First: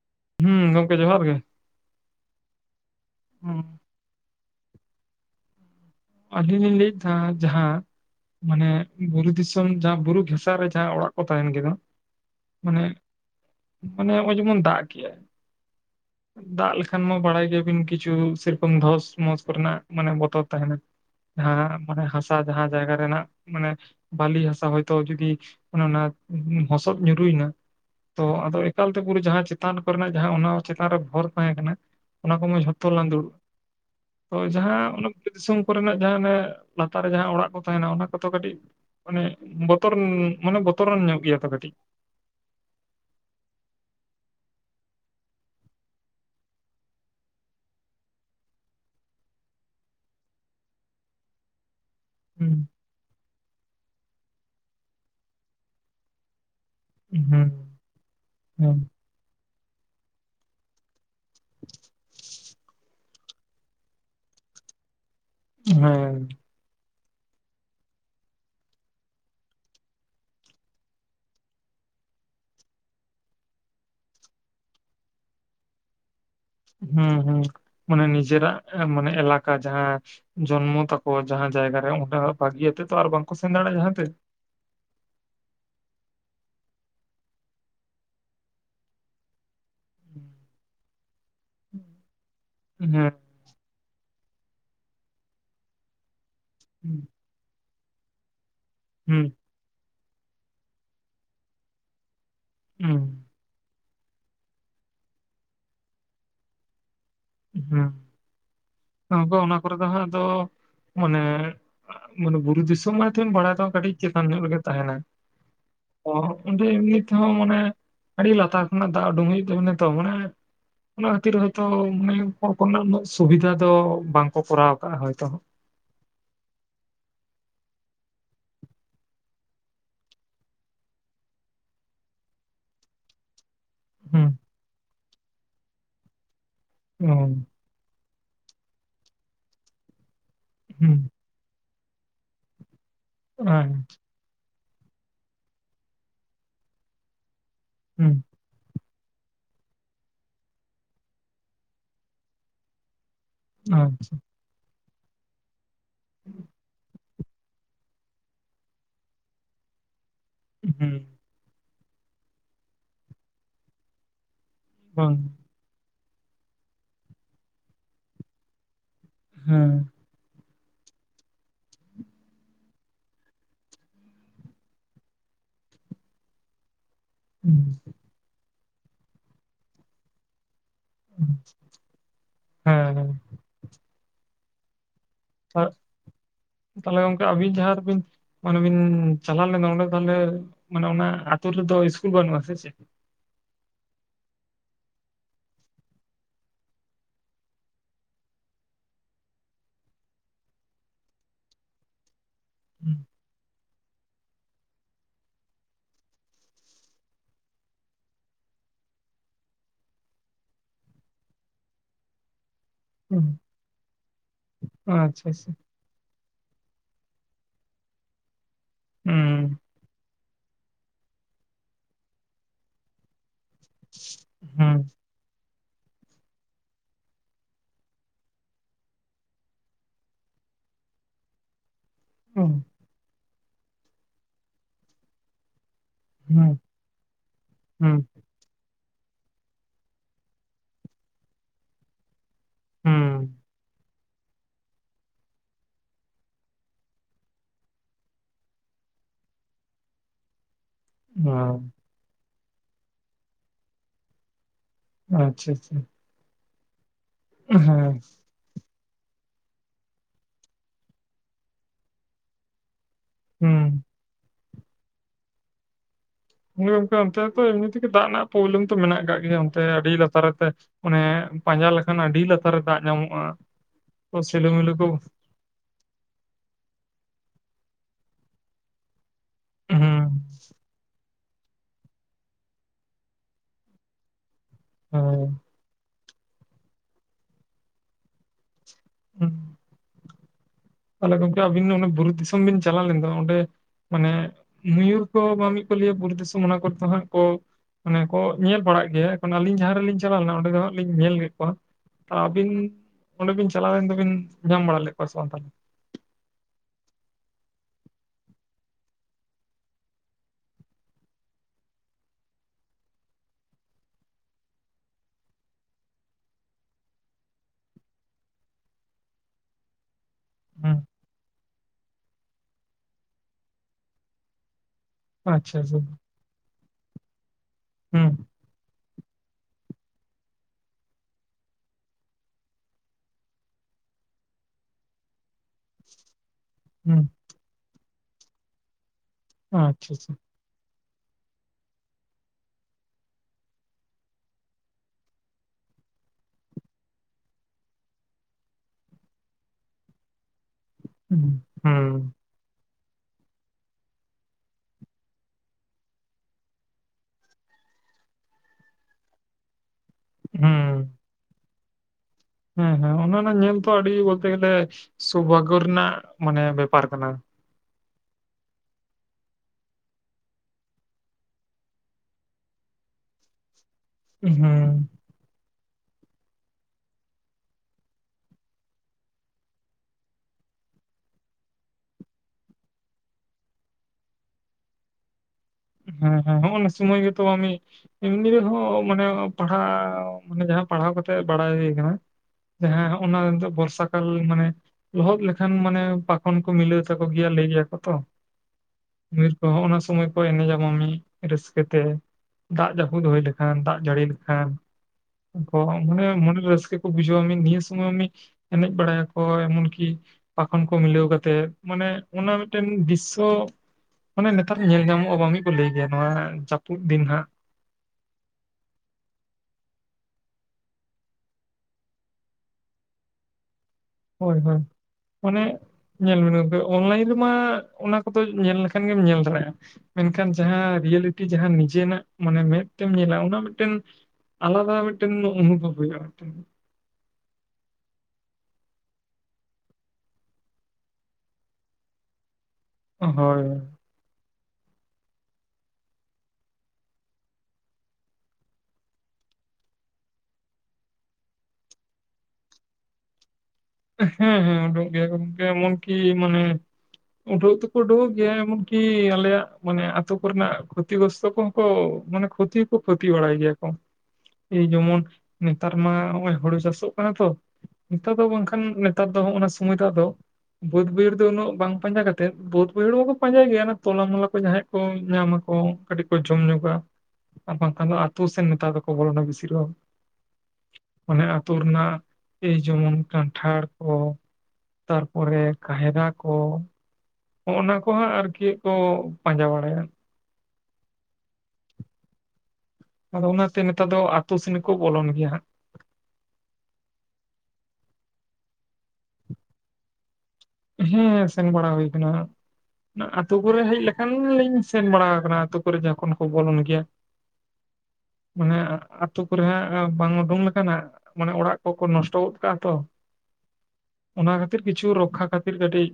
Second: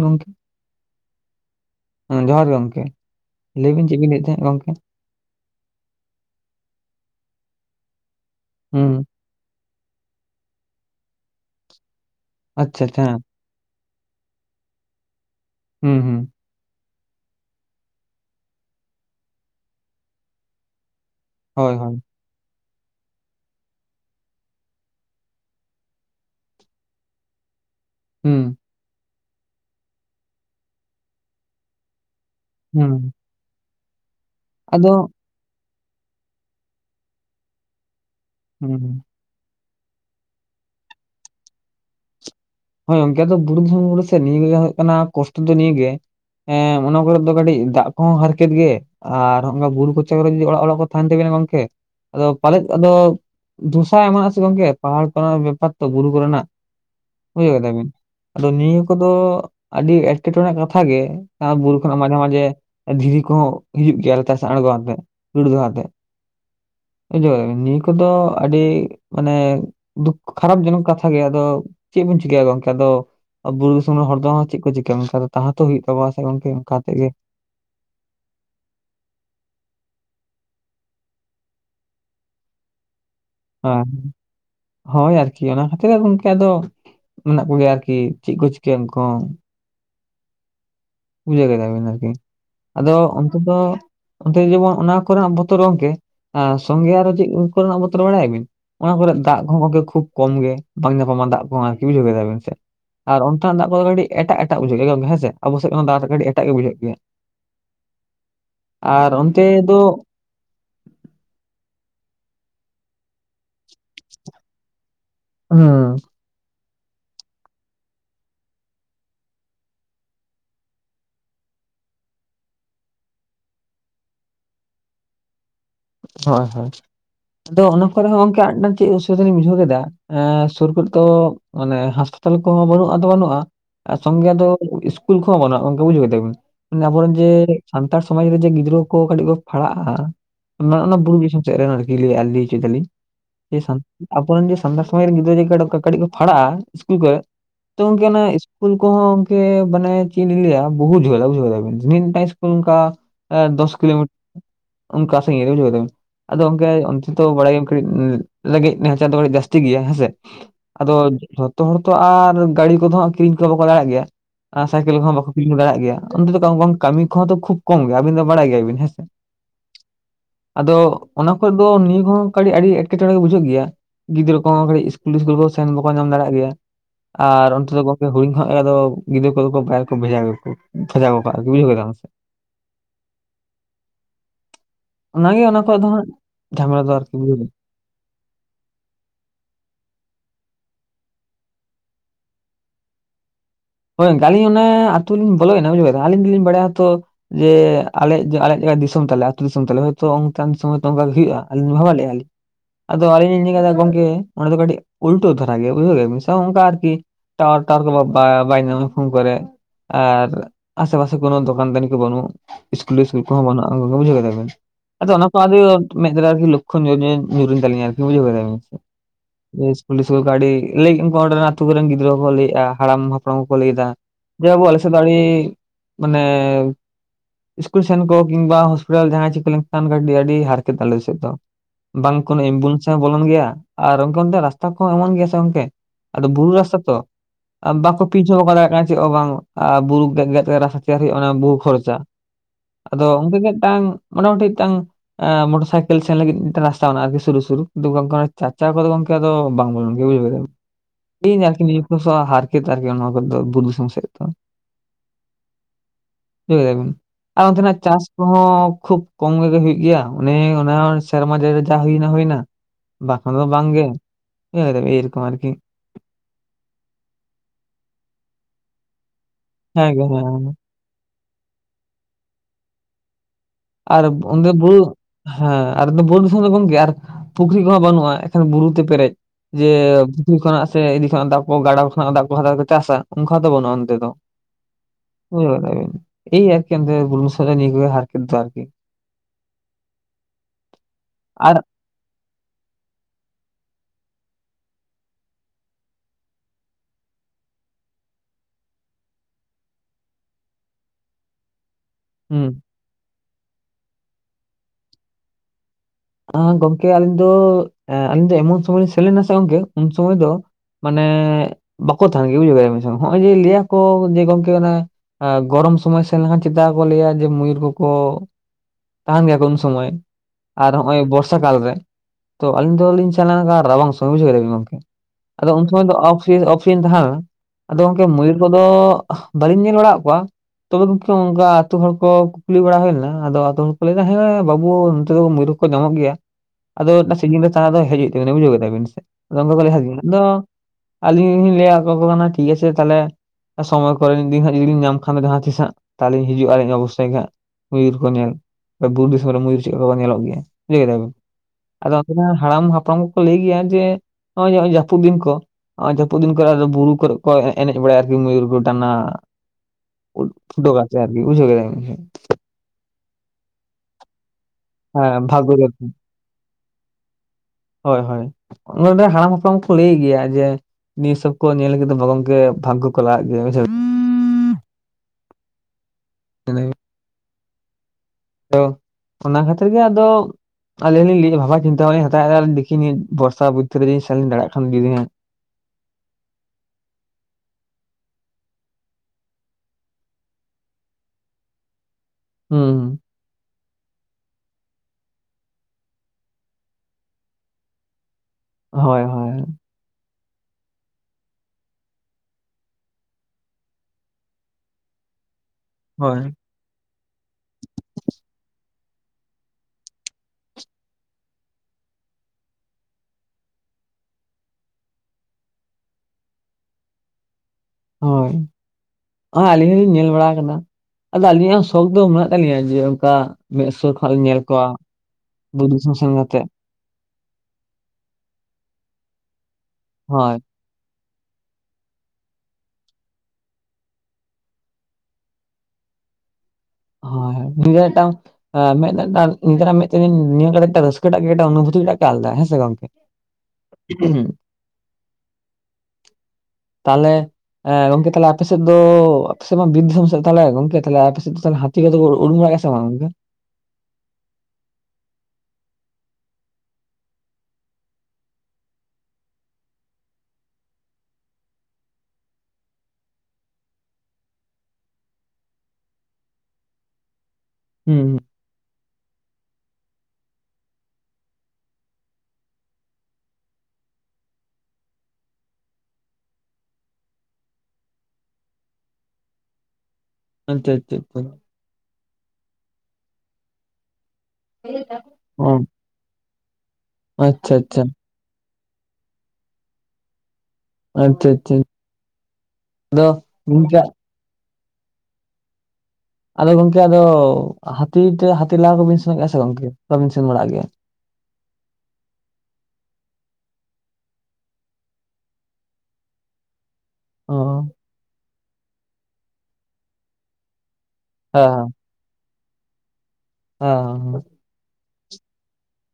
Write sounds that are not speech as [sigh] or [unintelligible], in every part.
ᱜᱚᱝᱠᱮ, ᱦᱩᱸ ᱜᱚᱝᱠᱮ ᱡᱚᱦᱟᱨ ᱜᱮ᱾ ᱦᱚᱸ ᱡᱚᱦᱟᱨ ᱜᱮ ᱜᱚᱝᱠᱮ ᱞᱟᱹᱭ ᱵᱤᱱ ᱪᱮᱫ ᱵᱤᱱ ᱞᱟᱹᱭᱮᱫ ᱛᱟᱦᱮᱸᱫ ᱜᱚᱝᱠᱮ᱾ ᱟᱹᱞᱤᱧ ᱞᱤᱧ ᱞᱟᱹᱭᱮᱫ ᱛᱟᱦᱮᱸ ᱡᱟᱦᱟᱸ ᱢᱟᱱᱮ ᱦᱩᱸ ᱵᱩᱨᱩ ᱫᱤᱥ ᱮᱠᱫᱚᱢ ᱡᱟᱦᱟᱸ ᱵᱩᱨᱩ ᱰᱷᱮᱥᱟ ᱨᱮ ᱡᱟᱦᱟᱸ ᱚᱲᱟᱜ ᱠᱚ ᱛᱟᱦᱮᱱ ᱜᱮᱫᱚ ᱟᱪᱪᱷᱟ ᱢᱟᱱᱮ ᱟᱪᱪᱷᱟ ᱦᱮᱸ ᱢᱟᱱᱮ ᱱᱚᱜᱼᱚᱭ ᱡᱮᱢᱚᱱ ᱫᱟᱜ ᱠᱮᱜᱼᱟᱭ ᱦᱩᱸ ᱦᱩᱸ᱾ ᱫᱟᱜ ᱞᱮᱠᱷᱟᱱ ᱢᱟ ᱵᱟᱲᱟᱭ ᱜᱮᱭᱟ ᱵᱤᱱ ᱠᱤᱪᱷᱩ ᱥᱮᱨᱚᱠᱚᱢ ᱫᱷᱳᱥ ᱢᱳᱸᱥ ᱠᱚ ᱨᱮᱱᱟᱜ ᱢᱟᱱᱮ ᱵᱚᱛᱚᱨ ᱛᱟᱦᱮᱱᱟ᱾ ᱦᱳᱭ ᱡᱟᱦᱟᱸ ᱦᱳᱭ ᱢᱟᱱᱮ ᱦᱟᱥᱟ ᱡᱟᱦᱟᱸ ᱡᱟᱭᱜᱟ ᱨᱮᱱᱟᱜ ᱢᱟᱱᱮ ᱵᱟᱹᱞᱤ ᱦᱟᱥᱟ ᱦᱚᱭᱛᱚ ᱡᱚᱫᱤ ᱚᱱᱮ ᱚᱱᱟ ᱦᱚᱥᱚᱫ ᱧᱩᱨᱩᱭᱮᱱᱟ, ᱛᱚ ᱦᱩᱸ ᱟᱫᱚ ᱮᱠᱟᱞᱛᱮ ᱯᱩᱨᱟ ᱡᱟᱦᱟᱸ ᱪᱮᱛᱟᱱ ᱠᱚᱨᱮᱱᱟᱜ ᱡᱟᱦᱟᱸ ᱚᱱᱟ ᱪᱮᱛᱟᱱ ᱨᱮ ᱵᱷᱚᱨ ᱛᱟᱦᱮᱸ ᱠᱟᱱᱟ, ᱚᱱᱟ ᱠᱚᱢᱟ ᱡᱷᱚᱛᱚ ᱦᱩᱸ ᱞᱟᱸᱫᱩᱲᱚᱜᱼᱟ ᱛᱚ ᱡᱟᱦᱟᱸ ᱟᱫᱚ ᱚᱱᱟ ᱫᱤᱥᱚᱢ ᱠᱚ ᱠᱚᱨᱮᱱᱟᱜ ᱡᱟᱦᱟᱸ ᱚᱱᱮ ᱞᱟᱛᱟᱨ ᱨᱮ ᱡᱟᱦᱟᱸ ᱚᱲᱟᱜ ᱠᱚ ᱛᱟᱦᱮᱱᱟ ᱚᱱᱟ ᱠᱚᱫᱚ ᱠᱟᱹᱴᱤᱡ ᱦᱩᱸ ᱦᱩᱸ, ᱢᱟᱱᱮ ᱵᱚᱛᱚᱨ ᱢᱟᱱᱮ ᱵᱚᱛᱚᱨᱟᱱ ᱧᱚᱜ ᱜᱮᱭᱟᱛᱚ ᱠᱟᱹᱴᱤᱡ, ᱦᱳᱭ ᱜᱚᱝᱠᱮ ᱟᱫᱚ ᱵᱩᱨᱩ ᱫᱤᱥᱚᱢ ᱥᱮ ᱱᱤᱭᱟᱹ ᱜᱮ ᱦᱩᱭᱩᱜ ᱠᱟᱱᱟ ᱠᱚᱥᱴᱚ ᱫᱚ ᱱᱤᱭᱟᱹ ᱜᱮ ᱦᱮᱸ ᱚᱱᱟ ᱠᱚᱨᱮ ᱫᱚ ᱠᱟᱹᱴᱤᱡ ᱫᱟᱜ ᱠᱚᱦᱚᱸ ᱦᱟᱨᱠᱮᱛ ᱜᱮ, ᱟᱨ ᱚᱱᱠᱟ ᱵᱩᱨᱩ ᱠᱚᱪᱟ ᱠᱚᱨᱮ ᱡᱩᱫᱤ ᱚᱲᱟᱜ ᱚᱲᱟᱜ ᱠᱚ ᱛᱟᱦᱮᱱ ᱛᱟᱵᱤᱱᱟ ᱜᱚᱝᱠᱮ, ᱟᱫᱚ ᱯᱟᱞᱮᱫ ᱦᱮᱸ ᱟᱫᱚ ᱫᱷᱚᱥᱟ ᱮᱢᱟᱜ ᱟᱥᱮ ᱜᱚᱝᱠᱮ ᱯᱟᱦᱟᱲ ᱠᱚᱨᱮᱱᱟᱜ ᱵᱮᱯᱟᱨ ᱛᱚ ᱵᱩᱨᱩ ᱠᱚᱨᱮᱱᱟᱜ ᱦᱮᱸ ᱵᱩᱡᱷᱟᱹᱣ ᱠᱮᱫᱟ ᱦᱮᱸ ᱵᱤᱱ ᱟᱫᱚ ᱱᱤᱭᱟᱹ ᱠᱚᱫᱚ ᱟᱹᱰᱤ ᱮᱸᱴᱠᱮᱴᱚᱬᱮ ᱠᱟᱛᱷᱟ ᱜᱮ, ᱵᱩᱨᱩ ᱠᱷᱚᱱᱟᱜ ᱢᱟᱡᱷᱮ ᱢᱟᱡᱷᱮ ᱫᱷᱤᱨᱤ ᱠᱚᱦᱚᱸ ᱦᱤᱡᱩᱜ ᱜᱮᱭᱟ ᱞᱟᱛᱟᱨ ᱥᱮ ᱟᱬᱜᱚ ᱟᱛᱮᱜ, ᱜᱩᱲ ᱫᱟᱹᱣ ᱟᱛᱮᱜ ᱦᱮᱸ ᱵᱩᱡ ᱫᱟᱲᱮᱭᱟᱜ ᱠᱟᱱᱟᱵᱮᱱ ᱱᱤᱭᱟᱹ ᱠᱚᱫᱚ ᱟᱹᱰᱤ ᱢᱟᱱᱮ ᱫᱩᱠ ᱠᱷᱟᱨᱟᱯ ᱡᱚᱱᱚᱠ ᱠᱟᱛᱷᱟ ᱜᱮ ᱟᱫᱚ ᱪᱮᱫ ᱵᱚᱱ ᱪᱤᱠᱟᱹᱭᱟ ᱜᱚᱝᱠᱮ ᱟᱫᱚ ᱵᱩᱨᱩ ᱫᱤᱥᱚᱢ ᱨᱮᱱ ᱦᱚᱲ ᱫᱚ ᱪᱮᱫ ᱠᱚ ᱪᱤᱠᱟᱹᱭᱟ ᱚᱝᱠᱟ ᱫᱚ ᱛᱟᱦᱮᱸᱛᱚ ᱦᱩᱭᱩᱜ ᱛᱟᱵᱚᱣᱟ ᱥᱮ ᱜᱚᱝᱠᱮ, ᱠᱟᱛᱮᱜ ᱜᱮ ᱦᱩᱸ ᱦᱩᱸ ᱢᱟᱱᱮ ᱱᱤᱡᱮᱨᱟᱜ ᱢᱟᱱᱮ ᱮᱞᱟᱠᱟ ᱡᱟᱦᱟᱸ ᱡᱚᱱᱢᱚ ᱛᱟᱠᱚ ᱡᱟᱦᱟᱸ ᱡᱟᱭᱜᱟᱨᱮ ᱚᱸᱰᱮ ᱵᱟᱹᱜᱤ ᱟᱛᱮᱜ ᱛᱚ ᱟᱨ ᱵᱟᱝ ᱦᱟ ᱦᱳᱭ ᱟᱨᱠᱤ ᱚᱱᱟ ᱠᱷᱟᱹᱛᱤᱨ ᱜᱚᱢᱠᱮ ᱟᱫᱚ ᱢᱮᱱᱟᱜ ᱠᱚᱜᱮᱭᱟ ᱟᱨᱠᱤ ᱪᱮᱫ ᱠᱚ ᱪᱤᱠᱟᱹᱭᱟ ᱩᱱᱠᱩ ᱦᱚ, ᱵᱩᱡᱷᱟᱹᱣ ᱠᱮᱫᱟᱵᱤᱱ ᱟᱨᱠᱤ ᱟᱫᱚ ᱦᱮᱸ ᱫᱚ ᱚᱱᱛᱮ ᱡᱮᱢᱚᱱ ᱚᱱᱟ ᱠᱚᱨᱮᱱᱟᱜ ᱵᱚᱛᱚᱨ ᱜᱚᱢᱠᱮ ᱥᱚᱝᱜᱮ ᱟᱨᱚ ᱪᱮᱫ ᱠᱚᱨᱮᱱᱟᱜ ᱵᱚᱛᱚᱨ ᱵᱟᱲᱟᱭᱟ ᱵᱤᱱ ᱚᱱᱟ ᱠᱚᱨᱮ ᱦᱩᱸ ᱫᱟᱜ ᱮ ᱠᱷᱩᱵ ᱠᱚᱢ ᱜᱮ ᱵᱟᱝ ᱧᱟᱯᱟᱢᱟ ᱫᱟᱜ ᱟᱨᱠᱤ ᱵᱩᱡᱷᱟᱹᱣ ᱠᱮᱫ ᱫᱟᱵᱤᱱ ᱥᱮ, ᱦᱩᱸ, ᱟᱨ ᱚᱱᱛᱮᱱᱟᱜ ᱫᱟᱜ ᱠᱚᱫᱚ ᱠᱟᱹᱴᱤᱡ ᱮᱴᱟᱜ ᱮᱴᱟᱜ ᱵᱩᱡᱷᱟᱹᱜ ᱜᱮᱭᱟ ᱜᱚᱝᱠᱮ ᱦᱮᱸᱥᱮ ᱟᱵᱚ ᱥᱮ ᱠᱷᱚᱱ ᱫᱚ ᱫᱟᱜ ᱠᱟᱹᱴᱤᱡ ᱮᱴᱟᱜ ᱜᱮ ᱵᱩᱡᱷᱟᱹᱜ ᱜᱮᱭᱟ, ᱟᱨ ᱦᱮᱸ ᱟᱫᱚ ᱚᱱᱛᱮ ᱚᱱᱟ ᱠᱚᱨᱮ ᱫᱚ ᱦᱟᱸᱜ ᱟᱫᱚ ᱢᱟᱱᱮ ᱵᱩᱨᱩ ᱫᱤᱥᱚᱢ ᱢᱟ ᱫᱚ ᱵᱟᱲᱟᱭ ᱫᱚ ᱠᱟᱹᱴᱤᱡ᱾ ᱪᱮᱛᱟᱱ ᱧᱚᱜ ᱞᱮᱜᱮ ᱛᱟᱦᱮᱱᱟ ᱦᱩᱸ ᱛᱚ᱾ ᱚᱸᱰᱮ ᱮᱢᱱᱤ ᱛᱮᱦᱚᱸ ᱢᱟᱱᱮ ᱟᱹᱰᱤ ᱞᱟᱛᱟᱨ ᱠᱷᱚᱱᱟᱜ ᱫᱟᱜ ᱩᱰᱩᱝ ᱦᱩᱭᱩᱜ ᱛᱟᱵᱤᱱᱟ ᱛᱚ ᱢᱟᱱᱮ᱾ ᱚᱱᱟ ᱠᱷᱟᱹᱛᱤᱨ ᱦᱚᱭᱛᱚ ᱢᱟᱱᱮ ᱩᱱᱟᱹᱜ ᱥᱩᱵᱤᱫᱷᱟ ᱫᱚ ᱵᱟᱝᱠᱚ ᱠᱚᱨᱟᱣ ᱠᱟᱜᱼᱟ ᱦᱚᱭᱛᱚ᱾ ᱦᱳᱭ ᱦᱳᱭ ᱟᱫᱚ ᱚᱱᱟ ᱠᱚᱨᱮ ᱦᱚᱸ ᱜᱚᱢᱠᱮ ᱟᱴᱟᱝ ᱪᱮᱫ ᱚᱥᱩᱵᱤᱫᱷᱟ ᱞᱤᱧ ᱵᱩᱡᱷᱟᱹᱣ ᱠᱮᱫᱟ᱾ ᱮ ᱥᱳᱨ ᱠᱚᱨᱮ ᱛᱚ ᱢᱟᱱᱮ ᱦᱟᱸᱥᱯᱟᱛᱟᱞ ᱠᱚᱦᱚᱸ ᱵᱟᱹᱱᱩᱜᱼᱟ ᱛᱚ ᱵᱟᱹᱱᱩᱜᱼᱟ᱾ ᱦᱩᱸ ᱥᱚᱝᱜᱮ ᱫᱚ ᱤᱥᱠᱩᱞ ᱠᱚᱦᱚᱸ ᱵᱟᱹᱱᱩᱜᱼᱟ ᱵᱩᱡᱷᱟᱹᱣᱛᱟ ᱵᱤᱱ ᱚ ᱟᱵᱚᱨᱮᱱ ᱡᱮ, ᱥᱟᱱᱛᱟᱲ ᱥᱚᱢᱟᱡᱽ ᱨᱮ ᱡᱮ ᱜᱤᱫᱽᱨᱟᱹ ᱠᱚ ᱠᱟᱹᱴᱤᱡ ᱠᱚ ᱯᱷᱟᱲᱟᱜᱼᱟ ᱚᱱᱟ ᱦᱩᱸ ᱵᱩᱨᱩ ᱫᱤᱥᱚᱢ᱾ ᱟᱭ [unintelligible] ᱟᱵᱚᱨᱮᱱ ᱜᱮ ᱥᱟᱱᱛᱟᱲ ᱥᱚᱢᱚᱭ ᱨᱮᱱ ᱜᱤᱫᱽᱨᱟᱹ ᱡᱮ ᱠᱟᱹᱴᱤᱡ ᱠᱚ ᱯᱷᱟᱲᱟᱜᱼᱟ ᱠᱷᱚᱱᱚᱡ ᱛᱚ ᱦᱩᱸ ᱚᱱᱟ ᱤᱥᱠᱩᱞ ᱠᱚᱦᱚᱸ ᱜᱚᱝᱠᱮ ᱢᱟᱱᱮ ᱪᱮᱫ ᱞᱤ ᱞᱤᱭᱟ ᱵᱚᱦᱩᱡᱷᱟᱹᱣ ᱤᱥᱠᱩᱞ ᱚᱱᱠᱟ ᱫᱚᱥ ᱠᱤᱞᱳᱢᱤ ᱟᱪᱪᱷᱟ ᱚᱱᱠᱟ ᱥᱟᱺᱜᱤᱧ ᱨᱮ ᱦᱚᱪᱚ ᱟᱫᱚ ᱜᱚᱢᱠᱮ ᱾ ᱵᱟᱲᱟᱭ ᱠᱟᱹᱴᱤᱡ ᱞᱟᱹᱜᱤᱫ ᱱᱟᱦᱟᱪᱟᱨ ᱫᱚ ᱠᱟᱹᱴᱤᱡ ᱡᱟᱹᱥᱛᱤ ᱜᱮᱭᱟ ᱦᱮᱸᱥᱮ ᱟᱫᱚ᱾ ᱦᱩᱸ ᱡᱚᱛᱚ ᱦᱚᱲ ᱛᱚ ᱟᱨ ᱜᱟᱹᱲᱤ ᱠᱚᱫᱚ ᱠᱤᱨᱤᱧ ᱠᱚ ᱵᱟᱠᱚ ᱫᱟᱲᱮᱜ ᱜᱮᱭᱟ ᱟᱨ ᱥᱟᱭᱠᱮᱞ ᱵᱟᱝ ᱠᱚᱦᱚᱸ ᱵᱟᱠᱚ᱾ ᱫᱟᱲᱮᱜ ᱜᱮᱭᱟ ᱚᱱᱛᱮ ᱫᱚ ᱵᱟᱝ ᱠᱟᱹᱢᱤ ᱠᱚᱦᱚᱸ ᱠᱷᱩᱵ ᱠᱚᱢ ᱜᱮᱭᱟ ᱟᱵᱤᱱ ᱫᱚ ᱵᱟᱲᱟᱭ ᱜᱮᱭᱟ ᱵᱤᱱ ᱦᱮᱸ ᱥᱮ᱾ ᱦᱩᱸ᱾ ᱟᱫᱚ ᱚᱱᱟ ᱠᱷᱚᱱ ᱫᱚ ᱱᱤᱭᱟᱹ ᱠᱚ ᱠᱟᱹᱴᱤᱡ ᱟᱹᱰᱤ ᱮᱴᱠᱮᱴᱚᱲᱮ ᱜᱮ ᱵᱩᱡᱷᱟᱹᱜ ᱜᱮᱭᱟ᱾ ᱜᱤᱫᱽᱨᱟᱹ ᱠᱚᱦᱚ ᱠᱟᱹᱴᱤᱡ ᱤᱥᱠᱩᱞ ᱤᱥᱠᱩᱞ ᱠᱚ ᱵᱟᱠᱚ ᱫᱟᱲᱮᱭᱟᱜ ᱜᱮᱭᱟ᱾ ᱟᱨ ᱚᱱᱛᱮ ᱦᱩᱸ ᱫᱚ ᱜᱚᱝᱠᱮ ᱦᱩᱰᱤᱧ ᱠᱷᱚᱱᱫᱚ ᱜᱤᱫᱽᱨᱟᱹ ᱠᱚᱫᱚ ᱠᱚ ᱵᱟᱭ ᱠᱚ ᱵᱷᱮᱡᱟ ᱜᱮᱠᱚ᱾ ᱯᱷᱚᱡᱟ ᱠᱚ ᱵᱩᱡᱟᱣ ᱛᱟᱢ ᱥᱮ᱾ ᱦᱩᱸ ᱦᱩᱸ᱾ ᱚᱱᱟᱜᱮ ᱚᱱᱟ ᱠᱷᱚᱡ ᱫᱚ ᱦᱟᱸᱜ ᱡᱷᱟᱢᱮᱞᱟ ᱫᱚ ᱛᱟᱦᱚᱞᱮ ᱟᱨᱠᱤ ᱜᱚᱢᱠᱮ ᱵᱩᱡᱷᱟᱹᱣ ᱟᱹᱵᱤᱱ ᱡᱟᱦᱟᱸ ᱨᱮᱵᱤᱱ ᱢᱟᱱᱮ ᱵᱤᱱ ᱪᱟᱞᱟᱣ ᱞᱮᱱᱟ ᱚᱸᱰᱮ ᱛᱟᱦᱚᱞᱮ ᱢᱟᱱᱮ ᱚᱱᱟ ᱟᱛᱳ ᱨᱮᱫᱚ ᱤᱥᱠᱩᱞ ᱵᱟᱹᱱᱩᱜ ᱟᱥᱮ ᱪᱮᱫ? ᱟᱹᱞᱤᱧ ᱚᱱᱟ ᱟ ᱞᱤᱧ ᱵᱚᱞᱚᱭᱮᱱᱟ ᱵᱩᱡᱷᱟᱹᱣ ᱠᱮᱫᱫᱟ ᱟᱹᱞᱤᱧ ᱫᱚᱞᱤᱧ ᱵᱟᱲᱟᱭᱟᱛᱚ᱾ ᱡᱮ ᱟᱞᱮᱮ ᱟᱞᱮ ᱡᱜᱟ ᱫᱤᱥᱚᱢ ᱛᱟᱞᱮ ᱟ ᱟᱹᱛᱩᱳ ᱫᱤᱥᱚᱢ ᱛᱟᱞᱮ ᱦᱳᱭᱛᱳ ᱚᱱᱠᱟᱱ ᱥᱚᱢᱚᱭ ᱛᱚ ᱚᱱᱠᱟᱟᱜ ᱜᱮ ᱦᱩᱭᱩᱜᱼᱟ ᱟᱹᱞᱤᱧ ᱵᱷᱟᱵ ᱞᱮᱫᱼᱟᱤᱧ᱾ ᱦᱩᱸ ᱟᱫᱚ ᱟᱹᱞᱤᱧ ᱤᱫᱤ ᱠᱟᱛᱮ ᱜᱚᱢᱠᱮ᱾ ᱚᱱᱟᱸ ᱫᱚ ᱠᱟᱹᱴᱤᱡ ᱩᱞᱴᱟᱹ ᱫᱷᱟᱨᱟ ᱜᱮ ᱵᱩᱡᱷᱟᱳ ᱥᱮ ᱚᱱᱠᱟ ᱟᱨᱠᱤᱟᱨᱠᱚ ᱵᱟᱵᱟ᱾ ᱵᱟᱭ ᱧᱟᱢᱮ ᱯᱷᱱ ᱠᱚ ᱟᱨ ᱟᱥᱮ ᱯᱟᱥᱮ ᱠᱳᱱ ᱫᱚᱳᱠᱟᱱ ᱫᱟᱱᱤ ᱠᱚ ᱵᱟᱹᱱᱩᱜ᱾ ᱤᱥᱠᱩᱞ ᱤᱥᱠᱩᱞ ᱦᱩᱸ ᱠᱚᱦᱚᱸ ᱵᱟᱹᱱᱩᱜᱼᱟᱮ ᱵᱩᱡᱷᱟᱹᱣ ᱠᱮᱫᱟ ᱵᱮᱱ ᱟᱪᱷᱟ ᱚᱱᱟ ᱟᱪᱪᱷᱟ ᱠᱚ ᱟ᱾ ᱟᱪᱪᱷᱟ ᱢᱮᱥ ᱟᱨᱠᱤ ᱞᱠᱷ ᱱᱩᱨᱤᱱ ᱛᱟᱞᱞᱤᱧ ᱟᱨᱠᱤ ᱵᱩᱡᱟᱳ ᱠᱮᱫᱟᱵᱤᱱ᱾ ᱦᱩᱸ᱾ ᱤᱥᱠᱩᱞ ᱤᱥᱠᱩᱞ ᱠᱟᱹᱣᱰᱤ ᱞᱟᱹᱭᱮᱫ ᱠᱚᱣᱟ ᱚᱸᱰᱮ ᱟᱳ ᱠᱚᱨᱮᱱ ᱜᱤᱫᱽᱨᱟᱹ ᱠᱚ ᱞᱟᱹᱭᱮᱫᱼᱟ ᱦᱟᱲᱟᱢ᱾ ᱟ ᱠᱚ ᱠᱚ ᱞᱟᱭ ᱛᱟᱦᱮᱱ ᱟᱞᱮᱥ ᱦᱩᱸ ᱢᱟᱱᱮ᱾ ᱤᱥᱠᱩᱞ ᱥᱮᱱ ᱠᱚ ᱠᱤᱝᱵᱟ ᱦᱚᱥᱯᱤᱴᱟᱞ ᱡᱟᱦᱟᱸᱭ ᱪᱤᱠᱟᱹ ᱞᱮ ᱜ ᱟᱹᱰᱤ ᱦᱟᱨᱠᱮᱛᱟᱞᱮ ᱥᱮᱮᱫ ᱫᱚ᱾ ᱵᱟᱝ ᱠᱳᱱᱳ ᱦᱩᱸ ᱮᱢᱵᱩᱞᱮᱱᱥ ᱦᱚᱸ ᱵᱚᱞᱚᱱ ᱜᱮᱭᱟ ᱟᱨ ᱚᱱᱠ ᱚᱱᱛᱮ ᱨᱟᱥᱛᱟ ᱠᱚᱦᱚᱸ ᱮᱢᱚᱱ ᱜᱮᱭᱟ ᱥᱮ ᱜᱚᱢᱠᱮ ᱾ ᱟᱫᱚ ᱵᱩᱨᱩ ᱦᱩᱸ ᱨᱟᱥᱛᱟ ᱛᱚ ᱵᱟᱠᱚ ᱦᱩᱸ ᱵ ᱵᱟ ᱫᱟᱲᱮᱭᱟᱜ ᱠᱟᱱᱟ ᱪᱮᱫ ᱵᱟᱝ ᱵᱩᱨᱩ ᱜᱮᱫ ᱠᱟᱛᱮ ᱨᱟᱥᱛᱟ ᱛᱮᱭᱟᱨ ᱦᱩᱭᱩᱜᱼᱟ ᱚᱱᱟ ᱵᱩᱨᱩ ᱠᱷᱚᱨᱪᱟ᱾ ᱟᱫᱚ ᱚᱱᱠᱟ ᱜᱮ ᱦᱩᱸ ᱢᱤᱫᱴᱟᱝ ᱢᱚᱴᱟᱢᱩᱴᱤ ᱢᱤᱫᱴᱟᱝ᱾ ᱢᱚᱴᱚᱨ ᱥᱟᱭᱠᱮᱞ ᱥᱮᱬ ᱞᱟᱜᱤᱫ ᱨᱟᱥᱛᱟ ᱢᱮᱱᱟ ᱟᱨᱠᱤ ᱥᱩᱨᱩ ᱥᱩᱨᱩᱩ ᱪᱟᱨ ᱪᱟᱠᱟ ᱠᱚ᱾ ᱫᱚ ᱵᱟᱝ ᱵᱚᱞᱤ ᱵᱩᱡ᱾ ᱤᱧ ᱚ ᱟᱨᱠᱤ ᱱ ᱦᱟᱨᱠᱮᱛ ᱟᱨᱠᱤ ᱱᱚᱣᱟ ᱠᱚᱫᱚ ᱵᱩᱨᱩ ᱫᱤᱥᱚᱢ ᱥᱮᱫ ᱫᱚ᱾ ᱟᱪᱷᱟ ᱟᱪᱷᱟ᱾ ᱵᱩᱡᱷᱟᱹ ᱠᱮᱫᱟ ᱟᱨ ᱚᱱᱛᱮ ᱱᱟᱜ ᱪᱟᱥ᱾ ᱠᱚᱦᱚᱸ ᱠᱷᱩᱵ ᱠᱚᱢ ᱜᱮᱜᱮ ᱦᱩᱭᱩᱜ ᱜᱮᱭᱟ ᱚᱱᱮ ᱚᱱᱟ ᱥᱮᱨᱢᱟ ᱡᱟᱹᱲ ᱨᱮ ᱡᱟ ᱦᱩᱭᱱᱟ ᱦᱩᱭᱱᱟ᱾ ᱵᱟᱠᱷᱟᱱ ᱫᱚ ᱦᱩᱸ ᱵᱟᱝᱜᱮ ᱮᱭ ᱨᱚᱠᱚᱢ ᱟᱨᱠᱤ᱾ ᱦᱮᱸ ᱜᱚᱝᱠᱮ ᱚᱱᱛᱮᱚ ᱮᱢᱱᱤ ᱛᱮᱜᱮ ᱫᱟᱜ ᱨᱮᱱᱟᱜ ᱯᱨᱚᱵᱞᱮᱢ ᱛᱚ ᱢᱮᱱᱟᱜ ᱠᱟᱜ ᱜᱮᱭᱟ ᱚᱱᱛᱮ ᱟᱹᱰᱤ ᱦᱮᱸᱜᱮ ᱦᱮᱸ ᱞᱟᱛᱟᱨᱛᱮ, ᱚᱱᱮ ᱯᱟᱸᱡᱟ ᱞᱮᱠᱷᱟᱱ ᱟᱹᱰᱤ ᱞᱟᱛᱟᱨ ᱨᱮ ᱫᱟᱜ ᱧᱟᱢᱚᱜᱼᱟ᱾ ᱟᱨ ᱛᱚ ᱚᱰᱮ ᱥᱮᱞᱳᱢᱮᱞᱳ ᱵᱩᱨᱩ ᱠᱚ ᱦᱮᱸ ᱟᱨ ᱵᱩᱨᱩ ᱫᱤᱥᱚᱡ ᱜᱚᱝᱠᱮ ᱟᱨ ᱯᱩᱠᱷᱨᱤ ᱠᱚᱦᱚᱸ ᱵᱟᱹᱱᱩᱜᱼᱟ ᱮᱱᱠᱷᱟᱱ ᱵᱩᱨᱩ ᱛᱮ ᱯᱮᱨᱮᱡ᱾ ᱡᱮ ᱦᱮᱸ [unintelligible] ᱠᱷᱚᱱᱟᱜ ᱥᱮ ᱤᱫᱤ ᱠᱷᱚᱱᱟᱜ ᱫᱟᱜ ᱜᱟᱰᱟ ᱠᱷᱚᱱᱟᱜ ᱫᱟᱜ ᱠᱚ ᱠᱚ ᱪᱟᱥᱟ ᱚᱱᱠᱟ ᱫᱚ ᱵᱟᱹᱱᱩᱜᱼᱟ ᱚᱱᱛᱮ ᱫᱚ, ᱦᱳᱭ ᱦᱳᱭ ᱮᱤ ᱟᱨᱠᱤ ᱚᱱᱛᱮ ᱵᱩᱨᱩ ᱫᱤᱥᱚᱢ ᱦᱟᱨᱠᱮᱛ ᱫᱚ ᱟᱨᱠᱤ, ᱦᱩᱸ, ᱛᱟᱦᱚᱞᱮ ᱜᱚᱢᱠᱮ ᱟᱨ ᱟᱵᱤᱱ ᱵᱩᱨᱩ ᱫᱤᱥᱚᱢ ᱵᱤᱱ ᱪᱟᱞᱟᱣ ᱞᱮᱱᱫᱚ ᱚᱸᱰᱮ ᱢᱟᱱᱮ ᱢᱚᱭᱩᱨ ᱠᱚ ᱵᱟᱝ ᱢᱤᱫ ᱠᱚ ᱞᱟᱹᱭᱟ ᱵᱩᱨᱩ ᱫᱤᱥᱚᱢ ᱚᱱᱟ ᱠᱚᱨᱮ ᱫᱚ ᱦᱟᱸᱜ ᱠᱚ ᱢᱟᱱᱮ ᱠᱚ ᱧᱮᱞ ᱵᱟᱲᱟᱜ ᱜᱮᱭᱟ ᱮᱠᱷᱚᱱ ᱟᱹᱞᱤᱧ ᱡᱟᱦᱟᱸ ᱨᱮᱞᱤᱧ ᱪᱟᱞᱟᱣ ᱞᱮᱱᱟ ᱚᱸᱰᱮ ᱫᱚ ᱦᱟᱸᱜ ᱞᱤᱧ ᱧᱮᱞ ᱠᱮᱫ ᱠᱚᱣᱟ, ᱦᱩᱸ ᱟᱹᱵᱤᱱ ᱚᱸᱰᱮ ᱵᱤᱱ ᱪᱟᱞᱟᱣ ᱞᱮᱱ ᱫᱚᱵᱤᱱ ᱧᱟᱢ ᱵᱟᱲᱟ ᱞᱮᱫ ᱠᱚᱣᱟ ᱥᱮ ᱵᱟᱝ ᱛᱟᱦᱚᱞᱮ? ᱦᱮᱸ ᱜᱚᱝᱠᱮ ᱟᱹᱞᱤᱧ ᱫᱚ ᱟᱹᱞᱤᱧ ᱫᱚ ᱮᱢᱚᱱ ᱥᱚᱢᱚᱭ ᱞᱤᱧ ᱥᱮᱱ ᱞᱮᱱᱟ ᱥᱮ ᱜᱚᱝᱠᱮ ᱩᱱ ᱥᱚᱢᱚᱭ ᱫᱚ ᱢᱟᱱᱮ ᱵᱟᱠᱚ ᱛᱟᱦᱮᱸᱱ ᱜᱮ ᱵᱩᱡᱷᱟᱹᱣ ᱵᱩᱡᱷᱟ ᱠᱮᱫᱟᱵᱤᱱ ᱥᱮ, ᱱᱚᱜᱼᱚᱭ ᱡᱮ ᱞᱟᱹᱭᱟᱠᱚ ᱡᱮ ᱜᱚᱝᱠᱮ ᱚᱱᱟ ᱮ ᱜᱚᱨᱚᱢ ᱥᱚᱢᱚᱭ ᱥᱮᱱ ᱞᱮᱱᱠᱷᱟᱱ ᱪᱮᱫᱟᱜᱮᱠᱚ ᱞᱟᱹᱭᱟ ᱡᱮ ᱢᱚᱭᱩᱨ ᱠᱚᱠᱚ ᱛᱟᱦᱮᱼᱱ ᱜᱮᱭᱟ ᱠᱚ ᱩᱱ ᱥᱚᱢᱚᱭ ᱟᱨ ᱦᱮᱸ ᱱᱚᱜ ᱚᱭ ᱵᱚᱨᱥᱟ ᱠᱟᱞ ᱨᱮ, ᱛᱚ ᱟᱹᱞᱤᱧ ᱫᱚᱞᱤᱧ ᱪᱟᱞᱟᱣ ᱠᱟᱱᱟ ᱨᱟᱵᱟᱝ ᱥᱚᱢᱚᱭ ᱨᱮ ᱵᱩᱡᱷᱟᱹᱣ ᱫᱮᱵ ᱜᱚᱝᱠᱮ, ᱟᱫᱚ ᱟᱪᱪᱷᱟ ᱩᱱ ᱟᱪᱪᱷᱟ ᱥᱚᱢᱚᱭ ᱫᱚ ᱚᱯᱷ ᱥᱤᱡᱤᱱ ᱚᱯᱷ ᱥᱤᱡᱤᱱ ᱛᱟᱦᱮᱸᱞᱮᱱᱟ᱾ ᱟᱫᱚ ᱜᱚᱝᱠᱮ ᱦᱩᱸ ᱢᱚᱭᱩᱨ ᱠᱚᱫᱚ ᱵᱟᱹᱞᱤᱧ ᱧᱮᱞ ᱵᱟᱲᱫ ᱟᱠᱟᱫ ᱠᱚᱣᱟ, ᱛᱚᱵᱮ ᱜᱚᱝᱠᱮ ᱚᱱᱠᱟ ᱟᱹᱛᱩ ᱦᱚᱲ ᱠᱚ ᱠᱩᱠᱞᱤ ᱵᱟᱲᱟ ᱦᱩᱭ ᱞᱮᱱᱟ ᱟᱫᱚ ᱡᱚᱛ ᱦᱚᱲ ᱠᱚ ᱞᱟᱹᱭᱫᱟ ᱦᱮᱸ ᱵᱟᱹᱵᱩ ᱱᱚᱛᱮ ᱫᱚ ᱢᱤᱨᱦᱩᱨ ᱠᱚᱠᱚ ᱧᱟᱢᱚᱜ ᱜᱮᱭᱟ ᱟᱫᱚ ᱦᱩᱸ ᱱᱟᱮᱱᱟᱜ ᱥᱟᱹᱜᱤᱧ ᱛᱟᱦᱮᱱ ᱫᱚ ᱦᱮᱢ ᱦᱩᱭᱩᱜ ᱛᱟᱵᱤᱱᱟ ᱵᱩᱡᱟᱹᱣᱟᱵᱤᱱ ᱥᱮ ᱟᱪᱪᱷᱟ [unintelligible] ᱟᱪᱪᱷᱟ ᱫᱚ ᱟᱹᱞᱤᱧ ᱦᱚᱞᱤᱧ ᱞᱟᱹᱭᱟ ᱟᱠᱚ ᱦᱚᱠᱚ ᱠᱟᱱᱟ ᱴᱷᱤᱠ ᱟᱪᱷᱮ ᱛᱟᱦᱚᱞᱮ, ᱥᱚᱢᱚᱭ ᱠᱚ ᱟᱨ ᱫᱤᱱ ᱦᱟᱸᱜ ᱡᱩᱫᱤᱞᱤᱧ ᱧᱟᱢ ᱠᱷᱟᱱ ᱫᱚ ᱡᱟᱦᱟᱸ ᱛᱤᱥ ᱦᱟᱸᱜ ᱛᱟᱦᱚᱞᱮᱧ ᱦᱤᱡᱩᱜᱼᱟ ᱟᱨᱧ ᱚᱵᱚᱥᱛᱟᱭ ᱦᱟᱸᱜ᱾ ᱢᱩᱭᱩᱨ ᱠᱚ ᱧᱮᱞ, ᱵᱩᱨᱩ ᱫᱤᱥᱚᱢ ᱨᱮ ᱢᱚᱭᱩᱨ ᱪᱮᱫ ᱞᱮᱠᱟ ᱠᱚ ᱧᱮᱞᱚᱜ ᱜᱮᱭᱟ ᱵᱩᱡᱟᱹᱣ ᱠᱮᱫᱟᱵᱤᱱ᱾ ᱦᱩᱸ ᱟᱫᱚ ᱚᱱᱛᱮ ᱦᱩᱸ ᱦᱟᱸᱜ ᱦᱟᱲᱟᱢ ᱦᱟᱯᱲᱟᱢ ᱠᱚ ᱞᱟᱹᱭ ᱜᱮᱭᱟ ᱡᱮ ᱱᱚᱜᱼᱚᱭ ᱱᱚᱜᱚᱭ ᱡᱟᱹᱯᱩᱫ ᱫᱤᱱ ᱠᱚ ᱱᱚᱜ ᱚᱭ ᱡᱟᱹᱯᱩᱫᱤᱱ ᱠᱚᱨᱮ ᱵᱩᱨᱩ ᱠᱚᱨᱮ ᱠᱚ ᱮᱱᱮᱡ ᱵᱟᱲᱟᱭᱟ ᱟᱨᱠᱤ, ᱢᱚᱭᱩᱨ ᱠᱚ ᱰᱟᱱᱟ ᱩᱰᱟᱹᱣ ᱦᱩᱸ ᱠᱟᱛᱮ ᱟᱨᱠᱤ ᱵᱩᱡᱷᱟᱹᱣ ᱠᱮᱫᱟᱵᱤᱱ ᱥᱮ? ᱦᱮᱸ, ᱦᱮᱸ, ᱚᱱᱮ ᱚᱱᱟ ᱧᱮᱞ ᱛᱚ ᱟᱹᱰᱤ ᱵᱚᱞᱛᱮ ᱜᱮᱞᱮ ᱵᱷᱟᱜᱚ ᱥᱳᱵᱷᱟᱜᱜᱚ ᱨᱮ ᱨᱮᱱᱟᱜ ᱢᱟᱱᱮ ᱵᱮᱯᱟᱨ ᱠᱟᱱᱟ᱾ ᱦᱳᱭ, ᱦᱳᱭ, ᱱᱚᱰᱮ ᱦᱟᱲᱟᱢ ᱦᱟᱯᱲᱟᱢ ᱠᱚ ᱞᱟᱹᱭ ᱜᱮᱭᱟ ᱡᱮ ᱱᱤᱭᱟᱹ ᱥᱚᱵ ᱠᱚ ᱧᱮᱞ ᱞᱟᱹᱜᱤᱫ ᱫᱚ ᱜᱚᱝᱠᱮ ᱵᱷᱟᱜ ᱠᱚ ᱠᱚᱨᱟᱣ ᱮᱫ ᱜᱮ ᱵᱩᱡᱷᱟᱹᱣ, ᱦᱩᱸ, ᱢ [unintelligible] ᱛᱚ ᱚᱱᱟ ᱠᱷᱟᱹᱛᱤᱨ ᱜᱮ ᱟᱫᱚ ᱟᱞᱤᱧ ᱦᱚᱸᱞᱤᱧ ᱞᱟᱹᱭᱮᱫᱟᱭ ᱵᱷᱟᱵ ᱪᱤᱱᱛᱷᱟᱤᱧ ᱦᱟᱛᱟᱣᱮᱫᱟ ᱫᱮᱠᱷᱤ ᱵᱚᱨᱥᱟ ᱢᱚᱫᱫᱷᱮ ᱨᱮ ᱡᱩᱫᱤ ᱥᱮᱱ ᱞᱤᱧ ᱞᱤ ᱫᱟᱲᱭᱟᱜ ᱠᱷᱟᱱ ᱡᱩᱤ ᱦᱟᱸᱜ, ᱦᱮᱸ, ᱦᱮᱸ, ᱦᱚᱜ ᱚᱱᱟ ᱥᱚᱢᱚᱭ ᱜᱮᱛᱚ ᱢᱟ ᱢᱤᱫ ᱮᱢᱱᱤ ᱨᱮᱦᱚᱸ ᱢᱟᱱᱮ ᱯᱟᱲᱦᱟᱣ ᱢᱟᱱᱮ ᱡᱟᱦᱟᱸ ᱯᱟᱲᱦᱟᱣ ᱠᱟᱛᱮᱜ ᱵᱟᱲᱟᱭ ᱦᱩᱭ ᱠᱟᱱᱟ, ᱦᱩᱸ ᱡᱟᱦᱟᱸ ᱦᱚᱸ ᱜ ᱚᱱᱟ ᱢᱟᱱᱮ ᱵᱚᱨᱥᱟ ᱠᱟᱞ ᱢᱟᱱᱮ ᱞᱚᱦᱚᱫ ᱞᱮᱠᱷᱟᱱ ᱢᱟᱱᱮ ᱯᱟᱠᱷᱚᱱ ᱠᱚ ᱢᱤᱞᱟᱹᱣ ᱛᱟᱠᱚ ᱞᱟᱹᱭ ᱛᱟᱠᱚ ᱜᱮᱭᱟ ᱞᱟᱹᱭ ᱛᱟᱠᱚ ᱜᱮᱭᱟᱠᱚ ᱛᱚ᱾ ᱦᱳᱭ, ᱦᱳᱭ, ᱠᱚᱦᱚᱸ ᱚᱱᱟ ᱥᱚᱢᱚᱭ ᱠᱚ ᱮᱱᱮᱡᱟᱢᱟ ᱢᱤᱫ ᱨᱟᱹᱥᱠᱟᱹ ᱛᱮ, ᱫᱟᱜ ᱡᱟᱹᱯᱩᱫ ᱦᱩᱭ ᱞᱮᱠᱷᱟᱱ ᱫᱟᱜ ᱡᱟᱹᱲᱤ ᱞᱮᱠᱷᱟᱱ ᱠᱚ ᱢᱟᱱᱮ ᱦᱳᱭ ᱢᱚᱱᱮ ᱨᱮ ᱨᱟᱹᱥᱠᱟᱹ ᱠᱚ ᱵᱩᱡᱷᱟᱹᱣ-ᱟ ᱱᱤᱭᱟᱹ ᱥᱚᱢᱚᱭ ᱢᱟ ᱮᱱᱮᱡ ᱵᱟᱲᱟᱭᱟ ᱠᱚ ᱨᱢᱚᱱ ᱠᱤ ᱯᱟᱠᱷᱚᱱ ᱠᱚ ᱢᱤᱞᱟᱹᱣ ᱠᱟᱛᱮᱫ ᱢᱟᱱᱮ ᱚᱱᱟ ᱢᱤᱫᱴᱮᱱ ᱫᱨᱤᱥᱥᱚ ᱢᱟᱱᱮ ᱱᱮᱛᱟᱨ ᱧᱮᱞ ᱧᱟᱢᱚᱜ ᱵᱟᱝ ᱢᱤᱫ ᱠᱚ ᱞᱟᱹᱭ ᱜᱮᱭᱟ ᱱᱚᱣᱟ ᱡᱟᱹᱯᱩᱫ ᱫᱤᱱ ᱦᱟᱸᱜ, ᱦᱳᱭ, ᱱᱚᱜᱚᱭ ᱟᱹᱞᱤᱧ ᱦᱚᱸ ᱞᱤᱧ ᱧᱮᱞ ᱵᱟᱲᱟ ᱠᱟᱱᱟ᱾ ᱟᱫᱚ ᱟᱹᱞᱤᱧᱟᱜ ᱦᱚᱸ ᱥᱚᱠ ᱫᱚ ᱢᱮᱱᱟᱜ ᱛᱟᱹᱞᱤᱧᱟ ᱡᱮ ᱚᱝᱠᱟ ᱢᱮᱫ ᱥᱳᱨ ᱠᱚ ᱦᱳᱭ ᱦᱳᱭ ᱚᱱᱮ ᱥᱮᱱ ᱧᱮᱞᱵᱤᱱ ᱠᱟᱛᱮᱜ ᱜᱚᱝᱠᱮ ᱚᱱᱞᱟᱭᱤᱱ ᱨᱮᱢᱟ ᱚᱱᱟ ᱠᱚᱫᱚ ᱧᱮᱞ ᱞᱮᱠᱷᱟᱱ ᱜᱮᱢ ᱧᱮᱞ ᱫᱟᱲᱮᱜ-ᱟ, ᱢᱮᱱᱠᱷᱟᱱ ᱦᱳᱭ ᱡᱟᱦᱟᱸ ᱨᱤᱭᱮᱞᱤ ᱠᱤ ᱡᱟᱦᱟᱸ ᱱᱤᱡᱮᱱᱟᱜ ᱢᱟᱱᱮ ᱢᱮᱫ ᱛᱮᱢ ᱧᱮᱞᱟ ᱚᱱᱟ ᱢᱮᱫᱴᱮᱱ ᱟᱞᱟᱫᱟ ᱢᱮᱫᱴᱮᱱ ᱩᱱᱩ ᱵᱷᱚᱵ ᱦᱩᱭᱩᱜ-ᱟ ᱢᱤᱫᱴᱮᱱ᱾ ᱦᱳᱭ [unintelligible] [unintelligible] ᱱᱤᱡᱮᱨᱟᱜ ᱢᱮᱫ [unintelligible] ᱨᱟᱹᱥᱠᱟᱹ ᱴᱟᱜ ᱜᱮ ᱮᱴᱟᱜ ᱩᱱᱩᱵᱷᱩᱛᱤ ᱴᱟᱜ ᱜᱮ ᱟᱞᱫᱟ ᱦᱮᱸ ᱥᱮ ᱜᱚᱝᱠᱮ᱾ ᱦᱳᱭ᱾ [inaudible] [inaudible] ᱛᱟᱞᱦᱮ ᱮᱸ ᱜᱚᱝᱠᱮ ᱛᱟᱞᱦᱮ ᱟᱯᱮ ᱥᱮᱫ ᱫᱚ ᱟᱯᱮ ᱥᱮᱫ ᱢᱟ ᱵᱤᱨ ᱫᱤᱥᱚᱢ ᱥᱮᱫ ᱛᱟᱞᱦᱮ ᱜᱚᱝᱠᱮ ᱛᱟᱞᱦᱮ ᱟᱯᱮ ᱥᱮᱫ ᱫᱚ ᱛᱟᱞᱦᱮ ᱦᱟ ᱛᱤ ᱠᱚᱫᱚᱠᱚ ᱩᱰᱩᱜ ᱵᱟᱲᱟ ᱜᱮᱭᱟ ᱥᱮ ᱵᱟᱝ ᱜᱚᱝᱠᱮ? ᱦᱩᱸ ᱦᱩᱸ ᱩᱰᱩᱠᱚᱜ ᱜᱮᱭᱟᱠᱚ ᱜᱚᱝᱠᱮ ᱮᱢᱚᱱ ᱠᱤ ᱢᱟᱱᱮ ᱩᱰᱩᱜ ᱫᱚᱠᱚ ᱩᱰᱩᱠᱚᱜ ᱜᱮᱭᱟ ᱮᱢᱚᱱ ᱠᱤ ᱟᱞᱮᱭᱟᱜ ᱢᱟᱱᱮ ᱟᱛᱳ ᱠᱚᱨᱮᱱᱟᱜ ᱠᱷᱚᱛᱤ ᱜᱨᱚᱥᱛᱚ ᱠᱚ ᱠᱚ ᱢᱟᱱᱮ ᱠᱷᱚᱛᱤ ᱦᱚᱸᱠᱚ ᱠᱷᱚᱛᱤ ᱵᱟᱲᱟᱭ ᱜᱮᱭᱟ ᱠᱚ᱾ ᱮᱭ ᱡᱚᱢᱚᱱ ᱱᱮᱛᱟᱨ ᱢᱟ ᱦᱚᱸᱜᱚᱭ ᱦᱳᱲᱳ ᱪᱟᱥᱚᱜ ᱠᱟᱱᱟ ᱛᱚ, ᱱᱮᱛᱟᱨ ᱦᱩᱸ ᱫᱚ ᱵᱟᱝ ᱠᱷᱟ ᱠᱷᱟᱱ ᱱᱮᱛᱟᱨ ᱫᱚ ᱦᱚᱜᱚᱱᱟ ᱥᱳᱢᱳᱭ ᱫᱚ ᱟᱫᱚ ᱵᱟᱹᱫᱽ ᱵᱟᱹᱭᱦᱟᱹᱲ ᱫᱚ ᱩᱱᱟᱹᱜ ᱵᱟᱝ ᱯᱟᱸᱡᱟ ᱠᱟᱛᱮᱫ ᱵᱟᱹᱫᱽ ᱵᱟᱹᱭᱦᱟᱹᱲ ᱢᱟᱠᱚ ᱯᱟᱸᱡᱟᱭᱮᱫ ᱜᱮ ᱚᱱᱟ ᱛᱚᱞᱟ ᱢᱟᱞᱟ ᱠᱚ ᱡᱟᱦᱟᱸᱭᱟᱜ ᱠᱚ ᱧᱟᱢᱟᱠᱚ ᱠᱟᱹᱴᱤᱡ ᱠᱚ ᱡᱚᱢ ᱧᱚᱜᱟ᱾ ᱟᱨ ᱵᱟᱝ ᱠᱷᱟᱱ ᱫᱚ ᱟᱛᱳ ᱥᱮ ᱱᱮᱛᱟᱨ ᱫᱚ ᱠᱚ ᱵᱚᱞᱚᱱᱟ ᱵᱤᱥᱤᱨ ᱵᱷᱟᱠ᱾ [unintelligible] ᱛᱳ ᱨᱮᱱᱟᱜ ᱮᱭ ᱡᱚᱢᱚᱱ ᱠᱟᱱᱴᱷᱟᱲ ᱠᱚ, ᱛᱟᱨᱯᱚᱨᱮ ᱟᱪᱪᱷᱟ ᱚ ᱠᱟᱭᱨᱟ ᱠᱚᱸ ᱟᱪᱪᱷᱟ ᱦᱚᱜᱚᱱᱟ ᱟᱪᱪᱷᱟ ᱠᱚ ᱦᱟᱸᱜ ᱟᱨᱠᱤ ᱠᱚ ᱯᱟᱸᱡᱟ ᱵᱟᱲᱟᱭ-ᱟ᱾ ᱟᱪᱪᱷᱟ ᱟᱪᱪᱷᱟ᱾ ᱟᱫᱚ ᱚᱱᱟᱛᱮ ᱱᱮᱛᱟᱨ ᱫᱚ ᱟᱛᱳ ᱥᱮᱱ ᱠᱚ ᱵᱚᱞᱚᱱ ᱜᱮᱭᱟ ᱦᱟᱸᱜ᱾ ᱟᱫᱚ ᱜᱚᱝᱠᱮ ᱟᱫᱚ ᱦᱟᱹᱛᱤ ᱛᱮ ᱦᱟᱹᱛᱤ ᱞᱟᱦᱟ ᱠᱚᱵᱤᱱ ᱥᱮᱱᱚᱜ ᱜᱮᱭᱟ ᱥᱮ ᱜᱚᱝᱠᱮ, ᱵᱟᱵᱤᱱ ᱥᱮᱱ ᱵᱟᱲᱟᱜ ᱜᱮᱭᱟ? ᱦᱮᱸ ᱥᱮᱱ ᱵᱟᱲᱟ ᱦᱳᱭ ᱠᱟᱱᱟ᱾ ᱱᱟᱜ ᱟᱛᱳ ᱠᱚᱨᱮ ᱦᱮᱡ ᱞᱮᱠᱷᱟᱱ ᱞᱤᱧ ᱥᱮᱱ ᱵᱟᱲᱟ ᱠᱟᱱᱟ, ᱟᱛᱳ ᱠᱚᱨᱮ ᱡᱟᱠᱷᱚᱱ ᱠᱚ ᱵᱚᱞᱚᱱ ᱜᱮᱭᱟ᱾ ᱚ ᱢᱟᱱᱮ ᱟᱛᱳ ᱠᱚᱨᱮ ᱦᱟᱸᱜ ᱵᱟᱝ ᱳᱰᱳᱝ ᱞᱮᱠᱟᱱ ᱦᱟᱸᱜ, ᱢᱟᱱᱮ ᱦᱮᱸ ᱚᱲᱟᱜ ᱠᱚᱠᱚ ᱱᱚᱥᱴᱚ ᱜᱚᱫ ᱠᱟᱜᱟ ᱛᱚ᱾ [inaudible] ᱛᱤᱨ ᱠᱤᱪᱷᱩ ᱨᱚᱠᱠᱷᱟ ᱠᱷᱟᱹᱛᱤᱨ ᱠᱟᱹᱴᱤᱡ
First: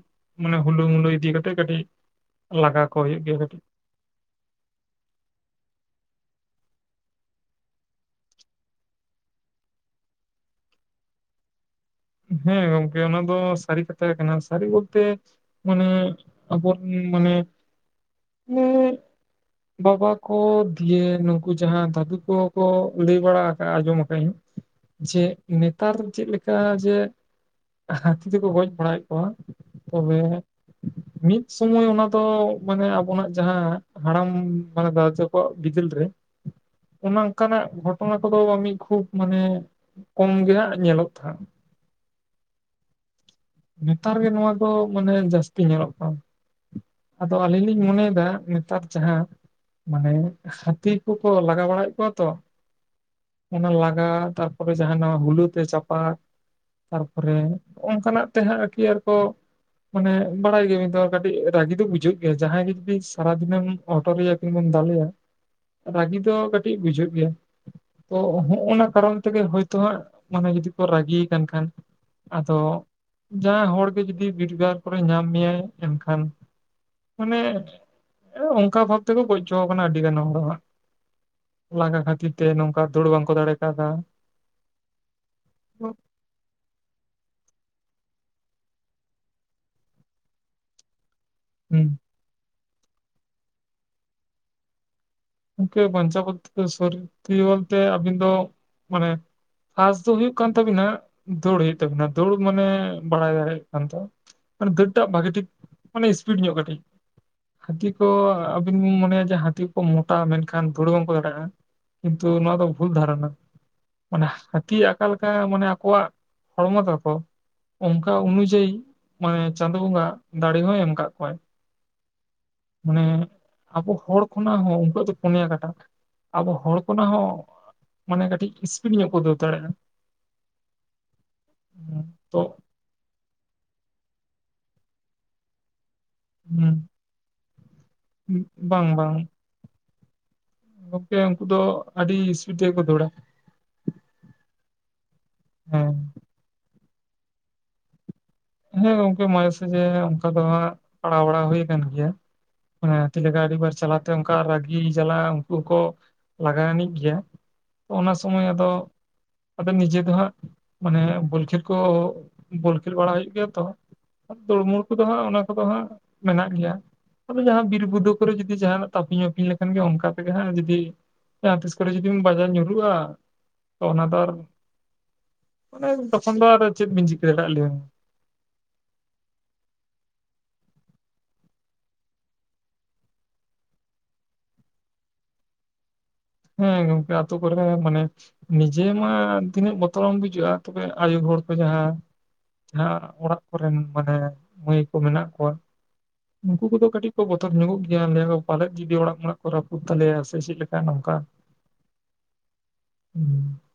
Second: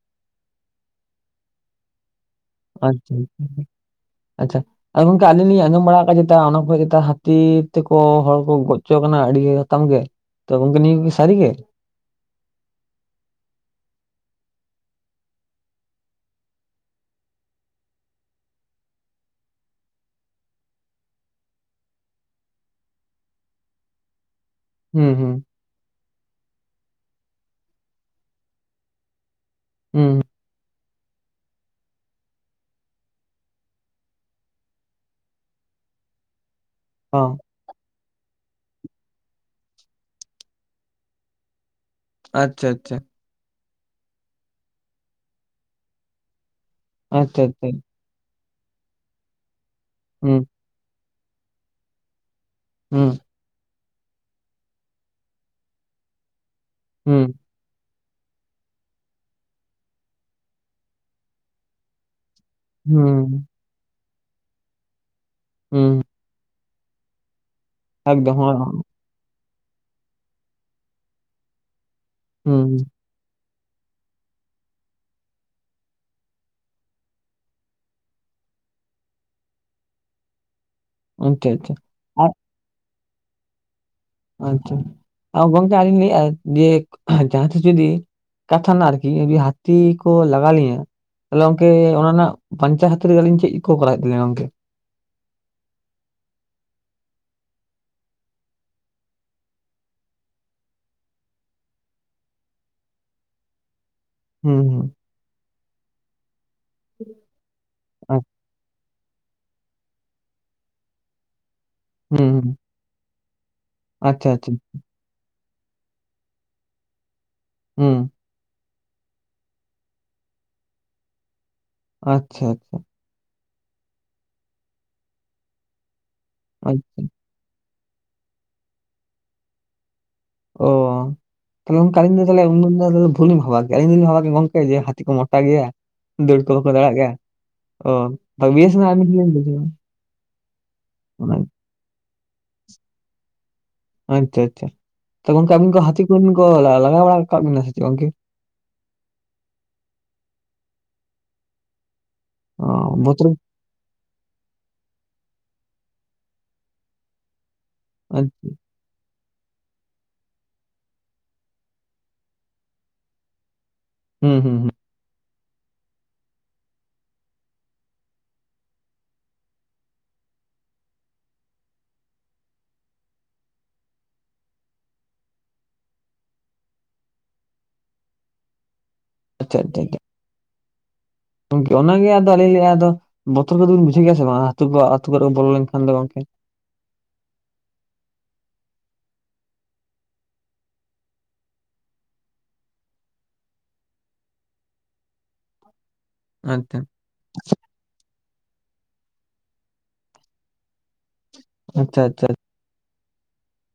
ᱢᱟᱱᱮ ᱦᱩᱞᱩ ᱢᱩᱞᱩᱭ ᱤᱫᱤ ᱠᱟᱛᱮᱜ ᱠᱟᱹᱴᱤᱡ ᱞᱟᱜᱟ ᱠᱚ ᱟᱪᱪᱷᱟ ᱦᱩᱭᱩᱜ ᱜᱮᱭᱟ ᱠᱟᱹᱴᱤᱡ ᱟᱪᱪᱷᱟ ᱟᱪᱪᱷᱟ᱾ ᱟᱨ ᱜᱚᱝᱠᱮ ᱟᱹᱞᱤᱧ ᱞᱤᱧ ᱟᱸᱡᱚᱢ ᱵᱟᱲᱟ ᱠᱟᱜᱟ [unintelligible] ᱚᱱᱟ ᱠᱚᱨᱮᱜ ᱪᱮᱛᱟ ᱦᱟᱹᱛᱤ ᱛᱮᱠᱚ ᱦᱚᱲ ᱠᱚ ᱜᱚᱡ ᱪᱚ ᱠᱟᱱᱟ ᱟᱹᱰᱤ ᱟᱛᱟᱢ ᱜᱮ᱾ ᱛᱚ ᱜᱚᱝᱠᱮ ᱱᱤᱭᱟᱹ ᱠᱚᱠᱤ ᱥᱟᱹᱨᱤ ᱜᱮ? ᱦᱮᱸ ᱜᱚᱝᱠᱮ ᱚᱱᱟ ᱫᱚ ᱥᱟᱹᱨᱤ ᱠᱟᱛᱷᱟ ᱜᱮ ᱠᱟᱱᱟ, ᱥᱟᱹᱨᱤ ᱵᱳᱞᱛᱮ ᱢᱟᱱᱮ ᱟᱵᱚᱨᱮᱱ ᱢᱟᱱᱮ [unintelligible] ᱵᱟᱵᱟ ᱠᱚ ᱫᱤᱭᱮ ᱱᱩᱝᱠᱩ ᱡᱟᱦᱟᱸ ᱫᱟᱹᱫᱩ ᱠᱚ ᱠᱚ ᱞᱟᱹᱭ ᱵᱟᱲᱟ ᱠᱟᱜᱟ ᱟᱸᱡᱚᱢ ᱟᱠᱟᱜᱤᱧ᱾ ᱦᱩᱸ ᱡᱮ ᱦᱩᱸ ᱱᱮᱛᱟᱨ ᱪᱮᱫ ᱞᱮᱠᱟ ᱡᱮ ᱦᱟᱹᱛᱤ ᱛᱮᱠᱚ ᱜᱚᱡ ᱵᱟᱲᱟᱭᱮᱫ ᱠᱚᱣᱟ ᱦᱩᱸ ᱛᱚᱵᱮ ᱦᱩᱸ ᱢᱤᱫ ᱥᱳᱢᱳᱭ ᱚᱱᱟ ᱫᱚ ᱢᱟᱱᱮ ᱟᱵᱚᱱᱟᱜ ᱡᱟᱦᱟᱸ ᱦᱟᱲᱟᱢ ᱦᱩᱸ ᱢᱟᱱᱮ ᱫᱟᱫᱩ ᱛᱟᱠᱚᱣᱟᱜ ᱵᱤᱫᱟᱹᱞ ᱨᱮ ᱚᱱᱮ ᱚ ᱚᱝᱠᱟᱱᱟᱜ ᱜᱷᱚᱴ ᱚᱱᱟ ᱠᱚᱫᱚ ᱵᱟᱝ ᱢᱤᱡ ᱠᱷᱩᱵ ᱢᱟᱱᱮ ᱠᱚᱢ ᱜᱮ ᱦᱟᱸᱜ ᱧᱮᱞᱚᱜ ᱛᱟᱦᱮᱫ᱾ ᱟᱪᱪᱷᱟ ᱟᱪᱪᱷᱟ᱾ ᱱᱮᱛᱟᱨ ᱜᱮ ᱱᱚᱣᱟ ᱫᱚ ᱢᱟᱱᱮ ᱡᱟᱹᱥᱛᱤ ᱧᱮᱞᱚᱜ ᱠᱟᱱ᱾ ᱟᱫᱚ ᱟᱹᱞᱤᱧ ᱞᱤᱧ ᱢᱚᱱᱮᱭᱮᱫᱟ ᱱᱮᱛᱟᱨ ᱡᱟᱦᱟᱸ ᱢᱟᱱᱮ ᱦᱟᱹᱛᱤ ᱠᱚ ᱠᱚ ᱞᱟᱜᱟ ᱵᱟᱲᱟᱭᱮᱜ ᱠᱚᱣᱟ ᱛᱚ ᱦᱩᱸ᱾ ᱚᱱᱟ ᱞᱟᱜᱟ, ᱛᱟᱨᱯᱚᱨᱮ ᱡᱟᱦᱟ ᱱᱟᱣᱟ ᱦᱩᱞᱟᱹ ᱛᱮ ᱪᱟᱯᱟᱫ, ᱛᱟᱨᱯᱚᱨᱮ ᱦᱚᱜᱚᱝᱠᱟ ᱛᱮ ᱦᱟᱸᱜ ᱟᱨᱠᱤ ᱟᱨᱠᱚ ᱢᱟᱱᱮ ᱵᱟᱲᱟᱭ ᱜᱮᱭᱟᱵᱤᱱ ᱛᱚ ᱟᱨ ᱠᱟᱹᱴᱤᱡ ᱨᱟᱹᱜᱤ ᱫᱚ ᱵᱩᱡᱷᱟᱹᱜ ᱜᱮᱭᱟ ᱡᱟᱦᱟᱸᱭ ᱜᱮ ᱯᱤ ᱥᱟᱨᱟᱫᱤᱱᱮᱢ ᱦᱚᱴᱚᱨᱮᱭᱟ ᱠᱤᱢᱵᱟᱢ ᱫᱟᱞᱮᱭᱟ ᱨᱟᱹᱜᱤ ᱫᱚ ᱠᱟᱹᱴ ᱴᱤᱡ ᱵᱩᱡᱷᱟᱹᱜ ᱜᱮᱭᱟ, ᱛᱚ ᱦᱚᱸᱜᱚᱱᱟ ᱠᱟᱨᱚᱱ ᱛᱮᱜᱮ ᱦᱳᱭ ᱛᱚ ᱦᱟᱸᱜ ᱢᱟᱱᱮ ᱡᱩᱫᱤ ᱠᱚ ᱨᱟᱹᱜᱤ ᱭᱟᱠᱟᱱ ᱠᱷᱟᱱ ᱟᱫᱚ ᱡᱟᱦᱟᱸ ᱦᱚᱲᱜᱮ ᱡᱩᱫᱤ ᱵᱤᱰᱜᱟᱨ ᱠᱚᱨᱮ ᱧᱟᱢ ᱢᱮᱭᱟᱭ ᱮᱱᱠᱷᱟᱱ ᱢᱟᱱᱮ, ᱚᱝᱠᱟ ᱵᱷᱟᱵ ᱛᱮᱠᱚ ᱜᱚᱡ ᱪᱚ ᱟᱠᱟᱱᱟ ᱟᱹᱰᱤ ᱜᱟᱱ ᱦᱚᱲ ᱦᱚ ᱦᱟᱸᱜ᱾ ᱞᱟᱸᱜᱟ ᱠᱷᱟᱹᱛᱤᱨ ᱛᱮ ᱱᱚᱝᱠᱟ ᱫᱟᱹᱲ ᱵᱟᱝᱠᱚ ᱫᱟᱲᱮ ᱠᱟᱣᱫᱟ᱾ ᱟᱪᱪᱷᱟ, ᱟ ᱜᱚᱝᱠᱮ ᱟᱨᱤᱧ ᱞᱟᱹᱭᱮᱜ-ᱟ ᱡᱮ ᱡᱟᱦᱟᱸ ᱛᱤᱥ ᱡᱩᱫᱤ ᱠᱟᱛᱷᱟ ᱨᱮᱱᱟᱜ ᱟᱨᱠᱤ ᱡᱩᱫᱤ ᱦᱟᱹᱛᱤ ᱠᱚ ᱞᱟᱜᱟ ᱞᱮᱭᱟ᱾ ᱛᱟᱦᱚᱞᱮ ᱜᱚᱝᱠᱮ ᱦᱩᱸ ᱚᱱᱟ ᱨᱮᱱᱟᱜ ᱯᱟᱧᱪᱟ ᱦᱟᱹᱛᱤᱨ ᱜᱮ ᱟᱹᱞᱤᱧ ᱪᱮᱜ ᱠᱚ ᱠᱚᱨᱟᱣ ᱦᱳᱭᱳᱜ ᱛᱟᱹᱞᱤᱧᱟ ᱜᱚᱝᱠᱮ? ᱜᱚᱝᱠᱮ ᱵᱟᱧᱪᱟᱣ ᱠᱚᱨᱛᱮ ᱥᱚᱨᱛᱤ ᱵᱚᱞᱛᱮ ᱟᱵᱤᱱ ᱫᱚ ᱢᱟᱱᱮ ᱯᱦᱟᱥ ᱫᱚ ᱦᱩᱭᱩᱜ ᱠᱟᱱ ᱛᱟᱵᱤᱱᱟ ᱫᱳᱲᱮ ᱦᱩᱭᱩᱜ ᱛᱟᱵᱩᱱᱟ᱾ ᱫᱳᱲ ᱢᱟᱱᱮ ᱵᱟᱲᱟᱭ ᱫᱟᱲᱮᱭᱟᱜ ᱠᱷᱟᱱ ᱛᱚ ᱢᱟᱱᱮ ᱫᱟᱹᱲ ᱴᱟᱜ ᱵᱷᱟᱜᱮ ᱴᱷᱤᱠ ᱢᱟᱱᱮ ᱤᱥᱯᱤᱴ ᱧᱚᱜ ᱠᱟᱹᱴᱤᱡ, ᱦᱟᱹᱛᱤ ᱠᱚ ᱟᱹᱵᱤᱱ ᱵᱤᱱ ᱢᱚᱱᱮᱭᱟ ᱡᱮ ᱦᱟᱹᱛᱤ ᱠᱚᱢ ᱴᱟ ᱢᱮᱱᱠᱷᱟᱱ ᱫᱷᱩᱲᱟᱹ ᱵᱟᱝᱠᱚ ᱫᱟᱲᱮᱭᱟᱜ-ᱟ, ᱠᱤᱱᱛᱩ ᱱᱚᱣᱟ ᱫᱚ ᱵᱷᱩᱞ ᱫᱷᱟᱨᱚᱱᱟ᱾ ᱢᱟᱱᱮ ᱦᱟᱹᱛᱤᱭᱟᱜ ᱚᱠᱟᱞᱮᱠᱟ ᱢᱟᱱᱮ ᱟᱠᱚᱣᱟᱜ ᱦᱚᱲᱢᱚ ᱛᱟᱠᱚ ᱚᱱᱠᱟ ᱚᱱᱩᱡᱟᱭᱤ ᱢᱟᱱᱮ ᱪᱟᱸᱫᱳ ᱵᱚᱸᱜᱟ ᱫᱟᱲᱮ ᱦᱚᱸᱭ ᱮᱢ ᱠᱟᱜ ᱠᱚᱣᱟᱭ᱾ ᱟᱪᱪᱷᱟ᱾ ᱢᱟᱱᱮ ᱟᱵᱚ ᱦᱚᱲ ᱠᱷᱚᱱᱟᱜ ᱦᱚᱸ ᱩᱱᱠᱩᱣᱟᱜ ᱫᱚ ᱯᱚᱱᱭᱟ ᱠᱟᱴᱟ ᱟᱵᱚ ᱦᱚᱲ ᱠᱦᱚᱱᱟᱜ ᱦᱚᱸ ᱢᱟᱱᱮ ᱠᱟᱹᱴᱤᱡ ᱤᱥᱯᱤᱴ ᱧᱚᱜ ᱠᱚ ᱫᱟᱹᱲ ᱫᱟᱲᱮᱜ-ᱟ᱾ ᱚᱻ ᱛᱟᱦᱚᱞᱮ ᱜᱚᱝᱠᱮ ᱟᱹᱞᱤᱧ ᱫᱚ ᱛᱚ ᱛᱟᱦᱚᱞᱮ ᱩᱱ [unintelligible] ᱵᱷᱩᱞᱤᱧ ᱵᱷᱟᱵᱟ ᱠᱮᱭᱟ ᱜᱚᱝᱠᱮ ᱡᱮ ᱦᱟᱹᱛᱤ ᱠᱚ ᱢᱚᱴᱟ ᱜᱮᱭᱟ ᱫᱟᱹᱲ ᱠᱚ ᱵᱟᱠᱚ ᱫᱟᱲᱮᱭᱟᱜ ᱜᱮᱭᱟ ᱵᱟᱝ ᱵᱟᱝ ᱚ [unintelligible] ᱜᱚᱝᱠᱮ ᱚᱱᱟ ᱩᱱᱠᱩ ᱫᱚ ᱟᱹᱰᱤ ᱤᱥᱯᱤᱰ ᱛᱮᱜᱮ ᱠᱚ ᱫᱟᱹᱲᱟ᱾ ᱟᱪᱪᱷᱟ ᱟᱪᱪᱷᱟ, ᱛᱚ ᱜᱚᱝᱠᱮ ᱟᱵᱤᱱ ᱠᱚ ᱦᱮᱸ ᱦᱟᱹᱛᱤ ᱠᱚ ᱟᱹᱵᱤᱱ ᱠᱚ ᱞᱟ-ᱞᱟᱜᱟ ᱵᱟᱲᱟ ᱠᱟᱜ ᱵᱤᱱᱟᱹ ᱥᱮ ᱪᱮᱫ ᱜᱚᱝᱠᱮ? ᱦᱮᱸ ᱜᱚᱝᱠᱮ ᱢᱟᱡᱮ ᱥᱟᱡᱷᱮ ᱚᱱᱠᱟ ᱫᱚ ᱦᱟᱸᱜ ᱯᱟᱲᱟᱣ ᱵᱟᱲᱟ ᱦᱩᱭ ᱟᱠᱟᱱ ᱜᱮᱭᱟ᱾ ᱚ ᱢᱟᱱᱮ ᱦᱟᱹᱛᱤ ᱵᱚᱛᱚᱨ ᱞᱟᱜᱟ ᱟᱹᱰᱤᱵᱟᱨ ᱪᱟᱞᱟᱣᱛᱮ ᱚᱱᱠᱟ ᱨᱟᱹᱜᱤ ᱡᱟᱞᱟ ᱩᱱᱠᱩ ᱠᱚ ᱞᱟᱜᱟ ᱟᱱᱤᱡ ᱜᱮᱭᱟ᱾ ᱚᱱᱟ ᱥᱚᱢᱚᱭ ᱟᱪᱪᱷᱟ, ᱟᱫᱚ ᱟᱫᱚ ᱱᱤᱡᱮ ᱫᱚᱦᱟᱸᱜ ᱢᱟᱱᱮ ᱵᱚᱞ ᱠᱷᱮᱞ ᱠᱚ ᱵᱚᱞ ᱠᱷᱮᱞ ᱵᱟᱲᱟ ᱦᱩᱭᱩᱜ ᱜᱮᱭᱟ ᱛᱚ᱾ ᱦᱩᱸ ᱦᱩᱸ ᱛᱳᱲ ᱦᱩᱸ ᱢᱳᱲ ᱠᱚᱫᱚ ᱦᱟᱸᱜ ᱚᱱᱟ ᱠᱚᱫᱚ ᱦᱟᱸᱜ ᱢᱮᱱᱟᱜ ᱜᱮᱭᱟ᱾ ᱛᱮ ᱡᱟᱦᱟᱸ ᱵᱤᱨ ᱵᱩᱫᱟᱹᱣ ᱠᱚᱨᱮ ᱡᱩᱫᱤ ᱡᱟᱦᱟᱱᱟᱜ ᱛᱟᱯᱤᱧ ᱢᱟᱹᱯᱤᱝ ᱞᱮᱠᱷᱟᱱ ᱜᱮ ᱚᱱᱠᱟ ᱛᱮᱜᱮ ᱦᱟᱸᱜ ᱡᱩᱫᱤ ᱡᱟᱦᱟ ᱛᱤᱥ ᱠᱚᱨᱮ ᱡᱩᱫᱤᱢ ᱵᱟᱡᱟᱣ ᱧᱩᱨᱩᱜ-ᱟ ᱚᱱᱟ ᱫᱚ ᱟᱨ ᱚᱱᱮ ᱛᱚᱠᱷᱚᱱ ᱫᱚ ᱟᱨ ᱪᱮᱜ ᱵᱤᱱ ᱪᱤᱠᱟᱹ ᱟᱠᱟᱫ ᱞᱮᱭᱟ? ᱟᱪᱪᱷᱟ ᱟᱪᱪᱷᱟ ᱟᱪᱪᱷᱟ᱾ ᱜᱚᱝᱠᱮ ᱚᱱᱟ ᱜᱮ ᱟᱫᱚ ᱟᱞᱤᱧ ᱞᱤᱧ ᱞᱟᱹᱭ-ᱟ ᱟᱫᱚ ᱵᱚᱛᱚᱨ ᱠᱚᱫᱚᱞᱤᱱ ᱵᱩᱡᱷᱟᱹᱣ ᱜᱮᱭᱟ ᱥᱮ ᱵᱟᱝ ᱦᱟᱛᱤ ᱠᱚ ᱟᱹᱛᱩ ᱠᱚᱫᱚ ᱠᱚ ᱵᱚᱞᱚ ᱞᱮᱱᱠᱷᱟᱱ ᱫᱚ ᱜᱚᱝᱠᱮ? ᱦᱮᱸ ᱜᱚᱝᱠᱮ ᱟᱹᱛᱩ ᱠᱚᱨᱮ ᱫᱚ ᱢᱟᱱᱮ ᱱᱤᱡᱮ ᱢᱟ ᱛᱤᱱᱟᱹᱜ ᱵᱚᱛᱚᱨᱮᱢ ᱵᱩᱡᱷᱟᱣ-ᱟ ᱛᱚᱵᱮ ᱟᱭᱩ ᱦᱚᱲ ᱠᱚ ᱡᱟᱦᱟᱸ ᱡᱟᱦᱟᱸ ᱚᱲᱟᱜ ᱠᱚᱨᱮᱱ ᱢᱟᱱᱮ ᱢᱟᱹᱭ ᱠᱚ ᱢᱮᱱᱟᱜ ᱠᱚᱣᱟ ᱩᱱᱠᱩ ᱟᱪᱪᱷᱟ ᱠᱚᱫᱚ ᱠᱟᱹᱴᱤᱡ ᱠᱚ ᱵᱚᱛᱚᱨ ᱧᱚᱜᱚᱜ ᱜᱮᱭᱟ ᱞᱟᱹᱭ ᱦᱳᱠ᱾ ᱯᱟᱞᱮᱜ ᱡᱩᱫᱤ ᱚᱲᱟᱜ ᱢᱚᱲᱟᱜ ᱠᱚ ᱨᱟᱹᱯᱩᱫ ᱛᱟᱞᱮᱭᱟ ᱥᱮ ᱥᱤᱜ ᱞᱮᱠᱟ ᱱᱚᱝᱠᱟ᱾ ᱟᱪᱪᱷᱟ ᱟᱪᱪᱷᱟ᱾ ᱦᱩᱸ ᱾